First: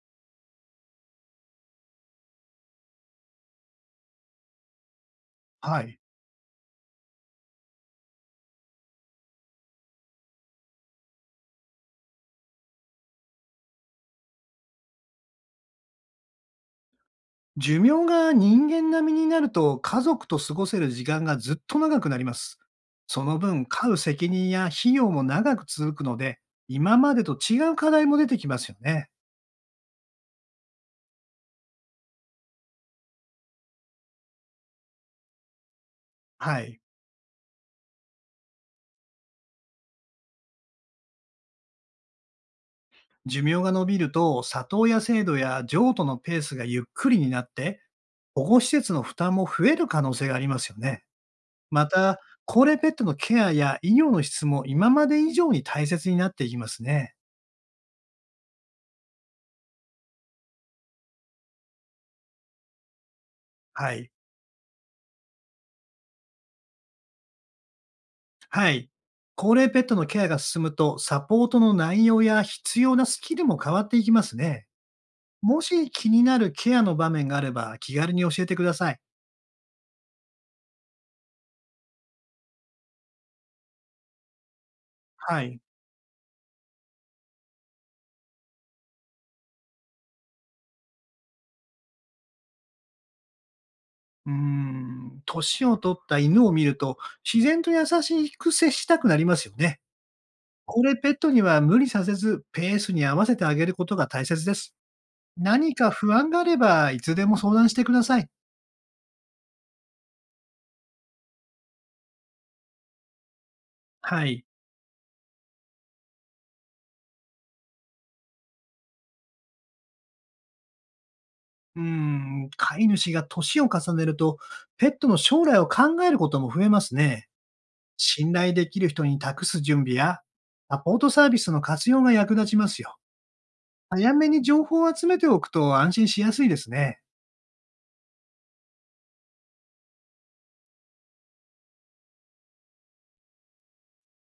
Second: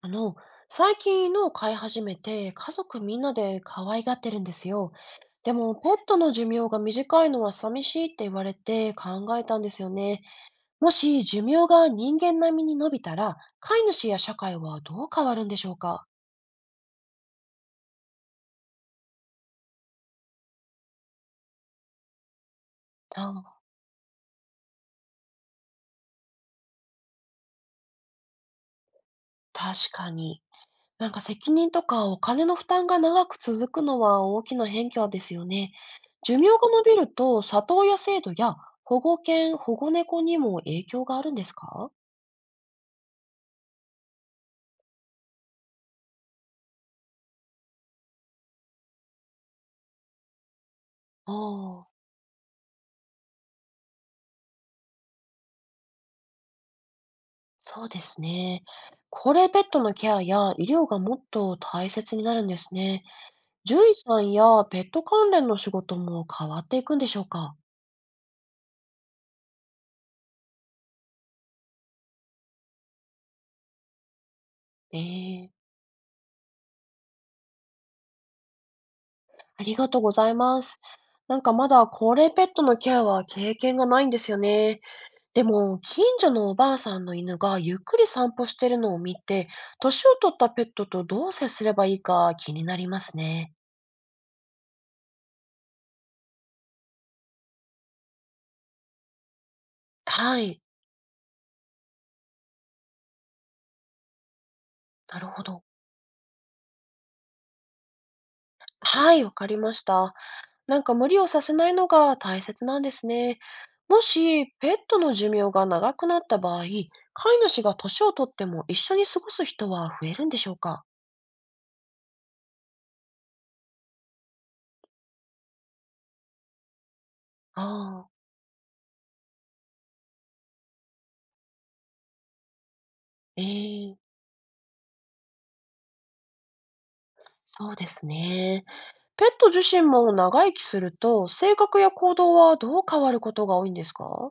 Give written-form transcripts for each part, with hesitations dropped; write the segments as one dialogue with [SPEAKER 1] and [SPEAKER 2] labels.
[SPEAKER 1] あの、最近犬を飼い始めて、家族みんなで可愛がってるんですよ。でも、
[SPEAKER 2] は
[SPEAKER 1] ペッ
[SPEAKER 2] い。
[SPEAKER 1] トの寿命が短いのは寂しいって言われて考えたんですよね。もし寿命が人間並みに伸びたら、飼い主や社会はどう変わるんでしょうか？
[SPEAKER 2] 寿命が人間並みになると家族と過ごせる時間がずっと長くなります。その
[SPEAKER 1] あ、
[SPEAKER 2] 分、飼う責任や費用も長く続くので、今までと違う課題も出てきますよね。
[SPEAKER 1] 確かに。責任とかお金の負担が長く続くのは大きな変化ですよね。寿命が
[SPEAKER 2] はい。
[SPEAKER 1] 伸びると、里親制度や保護犬、保護猫にも影響があるんですか？
[SPEAKER 2] 寿命が伸びると、里親制度や譲渡のペースがゆっくりになって、保護施設の負担も増える可能性がありますよね。
[SPEAKER 1] あ
[SPEAKER 2] ま
[SPEAKER 1] あー。
[SPEAKER 2] た、高齢ペットのケアや医療の質も今まで以上に大切になっていきますね。
[SPEAKER 1] そうですね。高齢ペットのケアや医療がもっと大切になるんですね。獣
[SPEAKER 2] は
[SPEAKER 1] 医
[SPEAKER 2] い。
[SPEAKER 1] さんやペット関連の仕事も変わっていくんでしょうか？
[SPEAKER 2] はい。高齢ペットのケアが進むと、サポートの内容や必要なスキルも変わっていきますね。
[SPEAKER 1] え、え、
[SPEAKER 2] もし気になるケアの場面があれば、気軽に教えてください。
[SPEAKER 1] ありがとうございます。まだ高齢ペットのケアは経験がないんですよね。
[SPEAKER 2] は
[SPEAKER 1] で
[SPEAKER 2] い。
[SPEAKER 1] も、近所のおばあさんの犬がゆっくり散歩してるのを見て、年を取ったペットとどう接すればいいか気になりますね。
[SPEAKER 2] うーん、年を取った犬を見ると、自然と優しく接したくなりますよね。
[SPEAKER 1] はい。
[SPEAKER 2] 高齢ペットには無理させず、ペースに合わせてあげることが大切です。
[SPEAKER 1] なるほど。
[SPEAKER 2] 何か不安があれば、いつでも相談してください。
[SPEAKER 1] はい、わかりました。無理をさせないのが大切なんですね。も
[SPEAKER 2] はい。
[SPEAKER 1] し、ペットの寿命が長くなった場合、飼い主が年をとっても一緒に過ごす人は増えるんでしょうか？
[SPEAKER 2] うーん、飼い主が年を重ねると、ペットの将来を考えることも増えますね。
[SPEAKER 1] ああ、
[SPEAKER 2] 信頼できる人に託す準備や、サポートサービスの活用が役立ちますよ。
[SPEAKER 1] ええ、
[SPEAKER 2] 早めに情報を集めておくと安心しやすいですね。
[SPEAKER 1] そうですね。ペット自身も長生きすると、性格や行動はどう変わることが多いんですか？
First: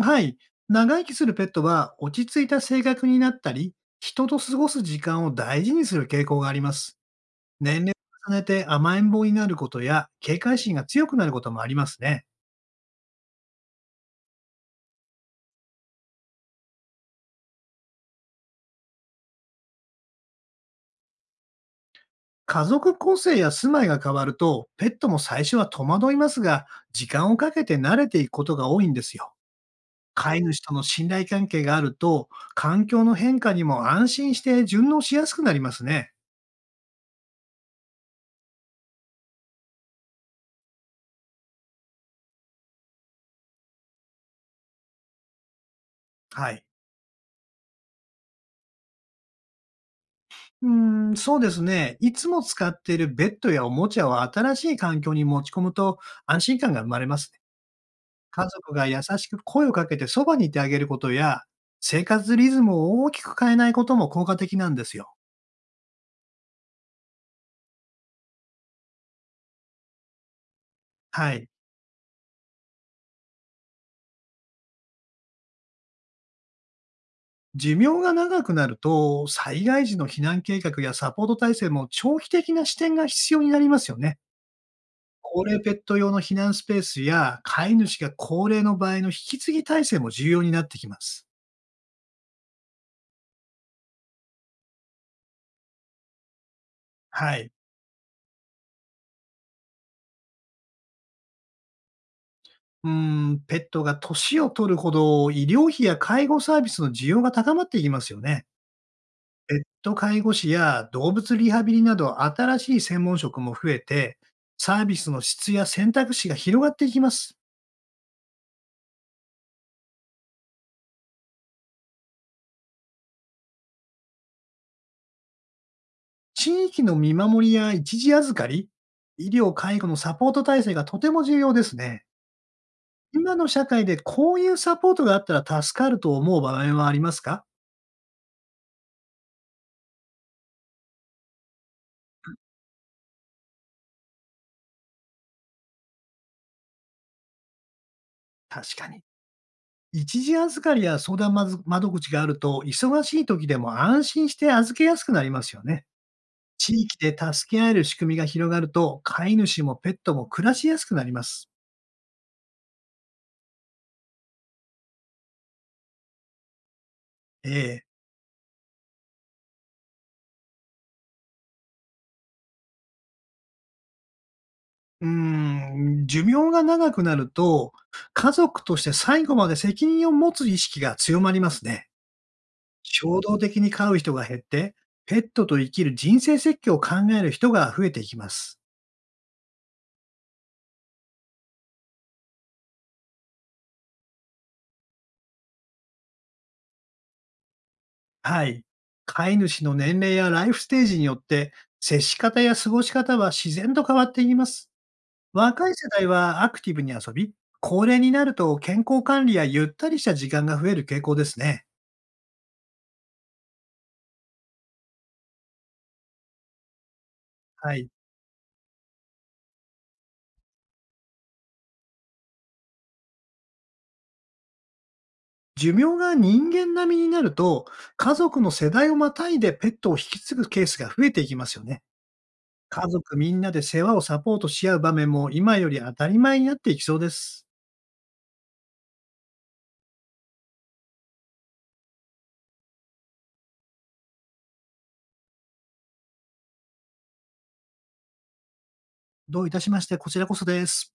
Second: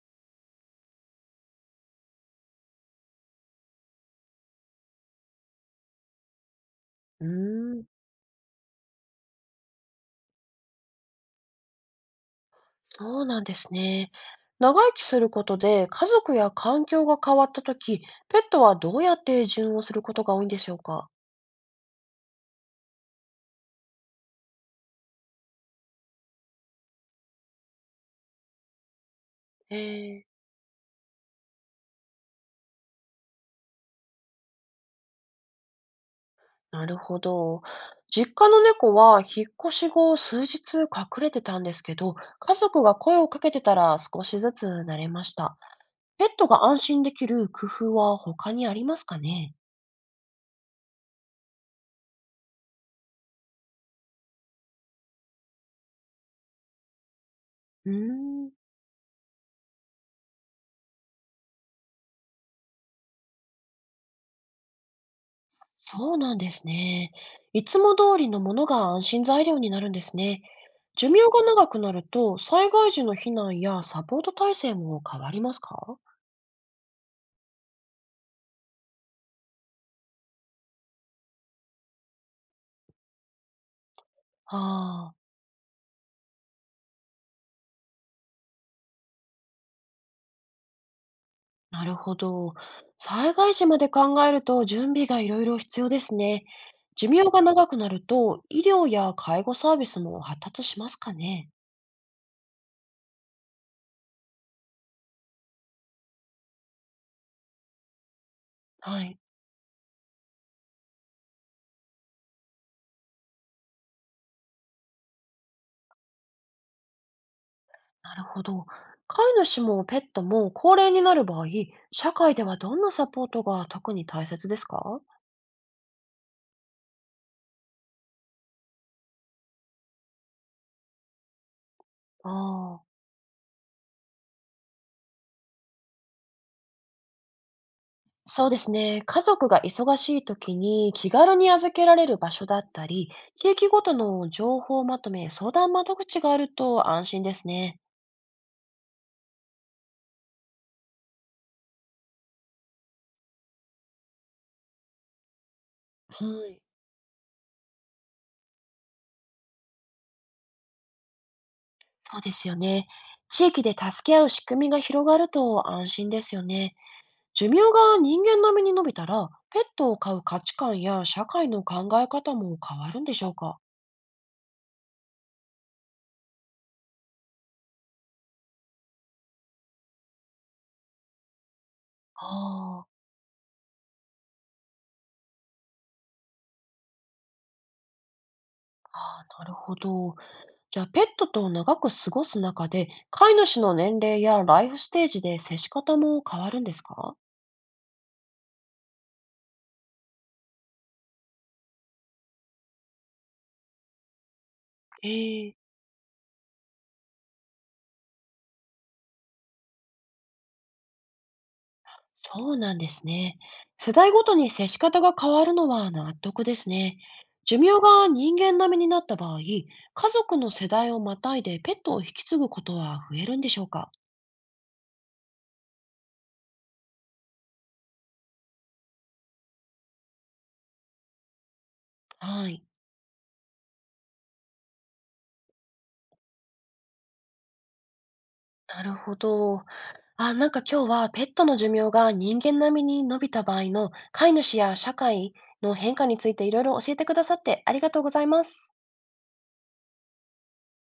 [SPEAKER 2] はい。長生きするペットは落ち着いた性格になったり、人と過ごす時間を大事にする傾向があります。
[SPEAKER 1] うー
[SPEAKER 2] 年
[SPEAKER 1] ん、
[SPEAKER 2] 齢を重ねて甘えん坊になることや、警戒心が強くなることもありますね。
[SPEAKER 1] そうなんですね。長生きすることで家族や環境が変わったとき、ペットはどうやって順応することが多いんでしょうか？
[SPEAKER 2] 家族構成や住まいが変わると、ペットも最初は戸惑いますが、時間をかけて慣れていくことが多いんですよ。
[SPEAKER 1] へえ、
[SPEAKER 2] 飼い主との信頼関係があると、環境の変化にも安心して順応しやすくなりますね。
[SPEAKER 1] なるほど。実家の猫は引っ越し後数日隠れてたんですけど、家族が声をかけてたら少しずつ慣れました。ペット
[SPEAKER 2] はい。
[SPEAKER 1] が安心できる工夫は他にありますかね？
[SPEAKER 2] うーん、そうですね。いつも使っているベッドやおもちゃを新しい環境に持ち込むと安心感が生まれますね。
[SPEAKER 1] うー
[SPEAKER 2] 家
[SPEAKER 1] ん、
[SPEAKER 2] 族が優しく声をかけてそばにいてあげることや、生活リズムを大きく変えないことも効果的なんですよ。
[SPEAKER 1] そうなんですね。いつも通りのものが安心材料になるんですね。寿命
[SPEAKER 2] は
[SPEAKER 1] が
[SPEAKER 2] い。
[SPEAKER 1] 長くなると災害時の避難やサポート体制も変わりますか？
[SPEAKER 2] 寿命が長くなると、災害時の避難計画やサポート体制も長期的な視点が必要になりますよね。
[SPEAKER 1] ああー。
[SPEAKER 2] 高齢ペット用の避難スペースや、飼い主が高齢の場合の引き継ぎ体制も重要になってきます。
[SPEAKER 1] なるほど。災害時まで考えると準備がいろいろ必要ですね。寿命
[SPEAKER 2] は
[SPEAKER 1] が
[SPEAKER 2] い。
[SPEAKER 1] 長くなると医療や介護サービスも発達しますかね。
[SPEAKER 2] うーん、ペットが年を取るほど、医療費や介護サービスの需要が高まっていきますよね。
[SPEAKER 1] はい、
[SPEAKER 2] ペット介護士や動物リハビリなど、新しい専門職も増えて、サービスの質や選択肢が広がっていきます。
[SPEAKER 1] なるほど。飼い主もペットも高齢になる場合、社会ではどんなサポートが特に大切ですか？
[SPEAKER 2] 地域の見守りや一時預かり、医療・介護のサポート体制がとても重要ですね。
[SPEAKER 1] ああ、
[SPEAKER 2] 今の社会でこういうサポートがあったら助かると思う場面はありますか？
[SPEAKER 1] そうですね。家族が忙しい時に気軽に預けられる場所だったり、地域ごとの情報まとめ、相談窓口があると安心ですね。
[SPEAKER 2] 確かに。一時預かりや相談まず窓口があると、忙しい時でも安心して預けやすくなりますよね。
[SPEAKER 1] はい。
[SPEAKER 2] 地域で助け合える仕組みが広がると、飼い主もペットも暮らしやすくなります。
[SPEAKER 1] そうですよね。地域で助け合う仕組みが広がると安心ですよね。寿命
[SPEAKER 2] ええ。
[SPEAKER 1] が人間並みに伸びたら、ペットを飼う価値観や社会の考え方も変わるんでしょうか？
[SPEAKER 2] うーん、寿命が長くなると、家族として最後まで責任を持つ意識が強まりますね。
[SPEAKER 1] あー、
[SPEAKER 2] 衝動的に飼う人が減って、ペットと生きる人生設計を考える人が増えていきます。
[SPEAKER 1] あー、なるほど。じゃあ、ペットと長く過ごす中で、飼い主の年齢やライフステージで接し方も変わるんですか？
[SPEAKER 2] はい。飼い主の年齢やライフステージによって、接し方や過ごし方は自然と変わっていきます。
[SPEAKER 1] ええ、
[SPEAKER 2] 若い世代はアクティブに遊び、高齢になると健康管理やゆったりした時間が増える傾向ですね。
[SPEAKER 1] そうなんですね。世代ごとに接し方が変わるのは納得ですね。寿
[SPEAKER 2] は
[SPEAKER 1] 命
[SPEAKER 2] い。
[SPEAKER 1] が人間並みになった場合、家族の世代をまたいでペットを引き継ぐことは増えるんでしょうか？
[SPEAKER 2] 寿命が人間並みになると、家族の世代をまたいでペットを引き継ぐケースが増えていきますよね。
[SPEAKER 1] はい。
[SPEAKER 2] 家族みんなで世話をサポートし合う場面も今より当たり前になっていきそうです。
[SPEAKER 1] なるほど。あ、今日はペットの寿命が人間並みに伸びた場合の飼い主や社会の変化についていろいろ教えてくださってありがとうございます。
[SPEAKER 2] どういたしまして、こちらこそです。